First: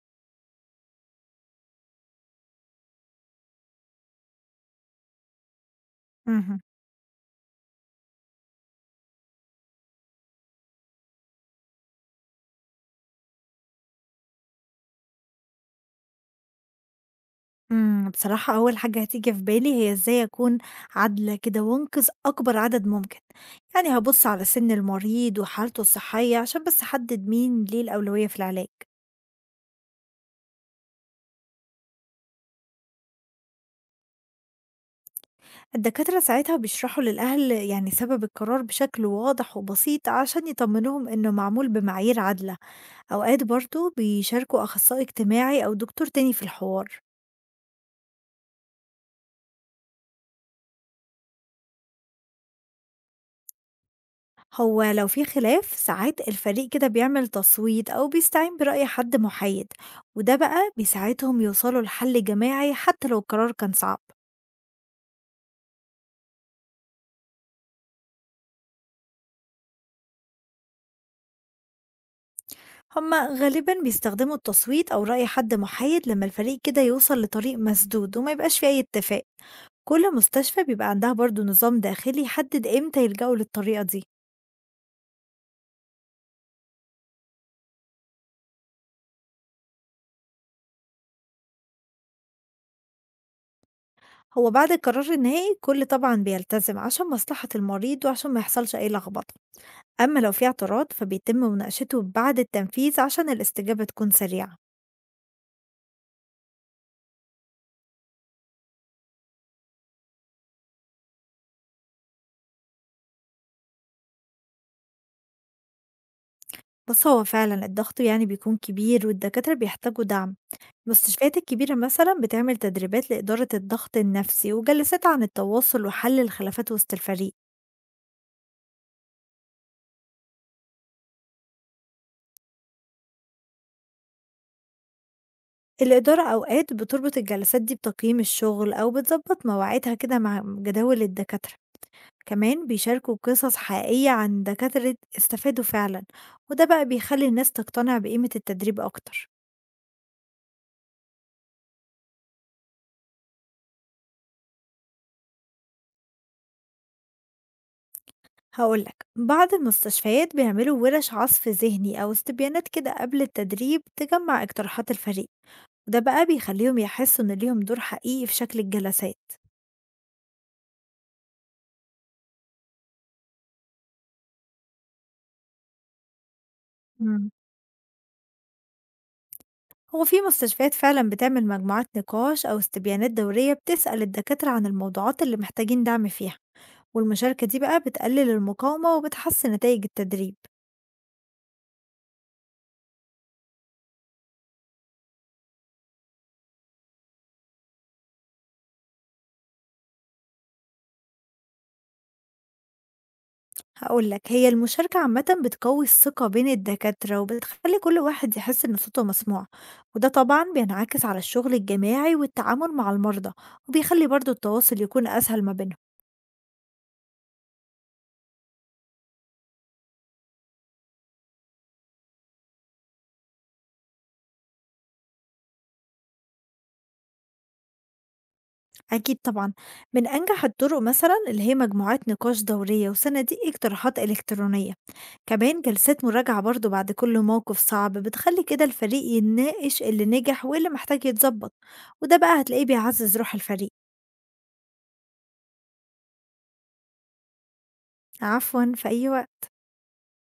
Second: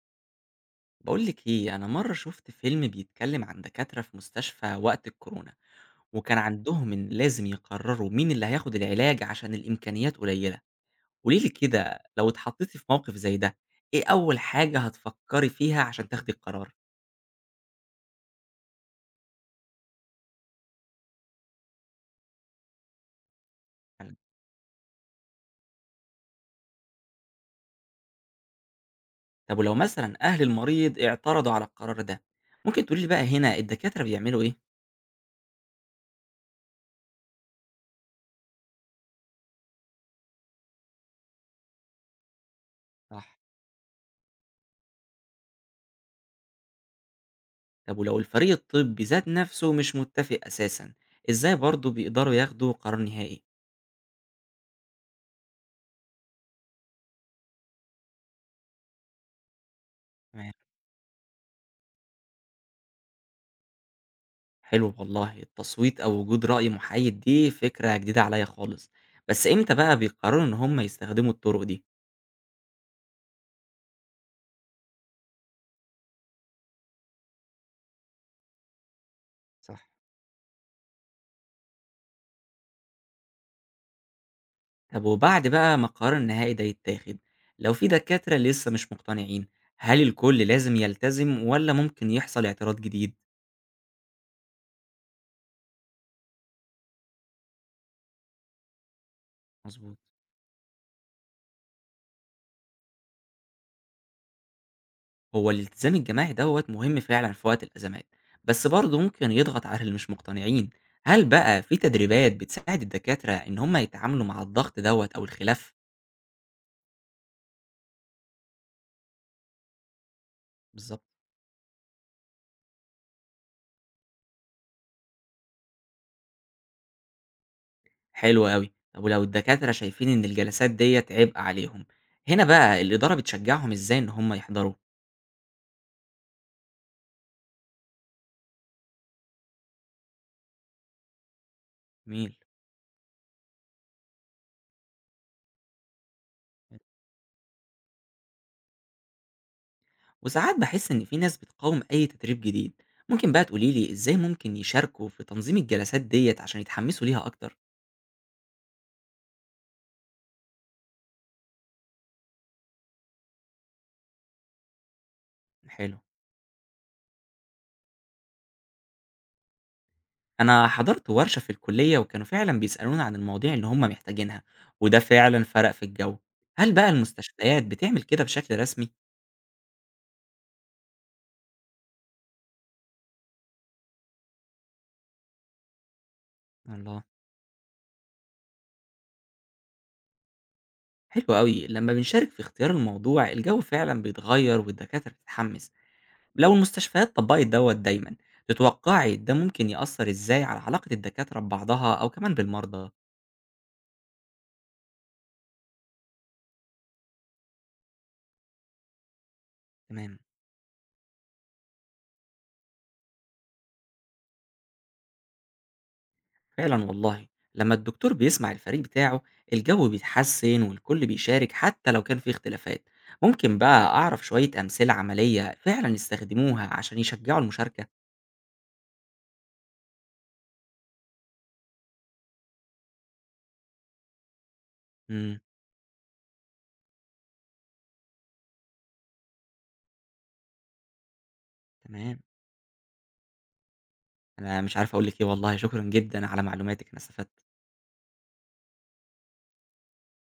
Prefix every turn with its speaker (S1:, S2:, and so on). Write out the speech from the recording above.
S1: بقول لك ايه، انا مره شفت فيلم بيتكلم عن دكاتره في مستشفى وقت الكورونا، وكان
S2: اهم.
S1: عندهم ان لازم يقرروا مين اللي هياخد العلاج عشان الامكانيات قليله. قولي لي كده، لو اتحطيتي في موقف زي ده، ايه اول حاجه هتفكري فيها عشان تاخدي القرار؟
S2: بصراحة أول حاجة هتيجي في بالي هي إزاي أكون عادلة كده وأنقذ أكبر عدد ممكن، يعني
S1: يعني
S2: هابُص على سِن المريض وحالته الصحية عشان بس أحدد مين ليه الأولوية في العلاج،
S1: طب ولو مثلا اهل المريض اعترضوا على القرار ده، ممكن تقولي لي بقى هنا الدكاتره بيعملوا ايه؟
S2: الدكاترة ساعتها بيشرحوا للأهل يعني سبب القرار بشكل واضح وبسيط عشان يطمنوهم إنه معمول بمعايير عادلة،
S1: صح.
S2: أوقات برضه بيشاركوا أخصائي اجتماعي أو دكتور تاني في الحوار.
S1: طب ولو الفريق الطبي ذات نفسه مش متفق اساسا، ازاي برضه بيقدروا ياخدوا قرار نهائي؟
S2: هو لو في خلاف ساعات الفريق كده بيعمل تصويت أو بيستعين برأي حد محايد، وده بقى بيساعدهم يوصلوا لحل جماعي حتى لو القرار كان صعب.
S1: حلو والله، التصويت أو وجود رأي محايد دي فكرة جديدة عليا خالص. بس إمتى بقى بيقرروا إن هم يستخدموا الطرق دي؟
S2: هما غالبا بيستخدموا التصويت أو رأي حد محايد لما الفريق كده يوصل لطريق مسدود وما يبقاش فيه أي اتفاق.
S1: صح.
S2: كل مستشفى بيبقى عندها برضو نظام داخلي يحدد إمتى يلجأوا للطريقة دي.
S1: طب وبعد بقى ما القرار النهائي ده يتاخد، لو في دكاترة لسه مش مقتنعين، هل الكل لازم يلتزم ولا ممكن يحصل اعتراض جديد؟
S2: هو بعد القرار النهائي كل طبعا بيلتزم عشان مصلحة المريض وعشان ما يحصلش أي لخبطة.
S1: مظبوط.
S2: أما لو في اعتراض فبيتم مناقشته بعد التنفيذ عشان الاستجابة تكون سريعة.
S1: هو الالتزام الجماعي دوت مهم فعلا في وقت الأزمات، بس برضه ممكن يضغط على اللي مش مقتنعين. هل بقى في تدريبات بتساعد الدكاترة إن هم يتعاملوا مع الضغط دوت أو الخلاف؟
S2: بس هو فعلا الضغط يعني بيكون كبير والدكاترة بيحتاجوا دعم.
S1: بالظبط.
S2: المستشفيات الكبيرة مثلا بتعمل تدريبات لإدارة الضغط النفسي وجلسات عن التواصل وحل الخلافات وسط الفريق.
S1: حلو أوي. طب ولو الدكاترة شايفين إن الجلسات ديّة عبء عليهم، هنا بقى الإدارة بتشجعهم إزاي إن هم يحضروا؟
S2: الإدارة أوقات بتربط الجلسات دي بتقييم الشغل أو بتظبط مواعيدها كده مع جداول الدكاترة.
S1: جميل.
S2: كمان بيشاركوا قصص حقيقية عن دكاترة استفادوا فعلا، وده بقى بيخلي الناس تقتنع بقيمة التدريب أكتر.
S1: وساعات باحس إن في ناس بتقاوم أي تدريب جديد، ممكن بقى تقولي لي إزاي ممكن يشاركوا في تنظيم الجلسات ديّة عشان يتحمسوا ليها أكتر؟
S2: هقول لك بعض المستشفيات بيعملوا ورش عصف ذهني أو استبيانات كده قبل التدريب تجمع اقتراحات الفريق،
S1: حلو.
S2: وده بقى بيخليهم يحسوا إن ليهم دور حقيقي في شكل الجلسات.
S1: أنا حضرت ورشة في الكلية وكانوا فعلًا بيسألونا عن المواضيع اللي هم محتاجينها، وده فعلًا فرق في الجو. هل بقى
S2: مم.
S1: المستشفيات بتعمل كده بشكل رسمي؟
S2: هو في مستشفيات فعلا بتعمل مجموعات نقاش أو استبيانات دورية بتسأل الدكاترة عن الموضوعات اللي محتاجين دعم فيها،
S1: الله.
S2: والمشاركة دي بقى بتقلل المقاومة وبتحسن نتائج التدريب.
S1: حلو أوي، لما بنشارك في اختيار الموضوع الجو فعلا بيتغير والدكاترة بتتحمس، لو المستشفيات طبقت دوت دايما، تتوقعي ده ممكن يأثر ازاي على علاقة الدكاترة ببعضها أو كمان بالمرضى؟
S2: هاقول لك، هي المشاركة عامةً بتقوي الثقة بين الدكاترة، وبتخلّي كل واحد يحس إن صوته مسموع، وده
S1: تمام.
S2: طبعًا بينعكس على الشغل الجماعي والتعامل مع المرضى، وبيخلّي برضه التواصل يكون أسهل ما بينهم.
S1: فعلا والله، لما الدكتور بيسمع الفريق بتاعه الجو بيتحسن والكل بيشارك حتى لو كان في اختلافات، ممكن بقى أعرف شوية أمثلة عملية فعلا يستخدموها عشان يشجعوا المشاركة؟
S2: أكيد طبعًا، من أنجح الطرق مثلًا اللي هي مجموعات نقاش دورية وصناديق اقتراحات إلكترونية،
S1: امم
S2: كمان جلسات مراجعة برضه بعد كل موقف صعب بتخلّي كده الفريق يناقش اللي نجح واللي محتاج يتضبط، وده
S1: تمام.
S2: بقى هتلاقيه بيعزّز روح الفريق.
S1: أنا مش عارف أقول لك إيه، والله شكرا جدا على معلوماتك، أنا استفدت.
S2: عفوًا، في أي وقت.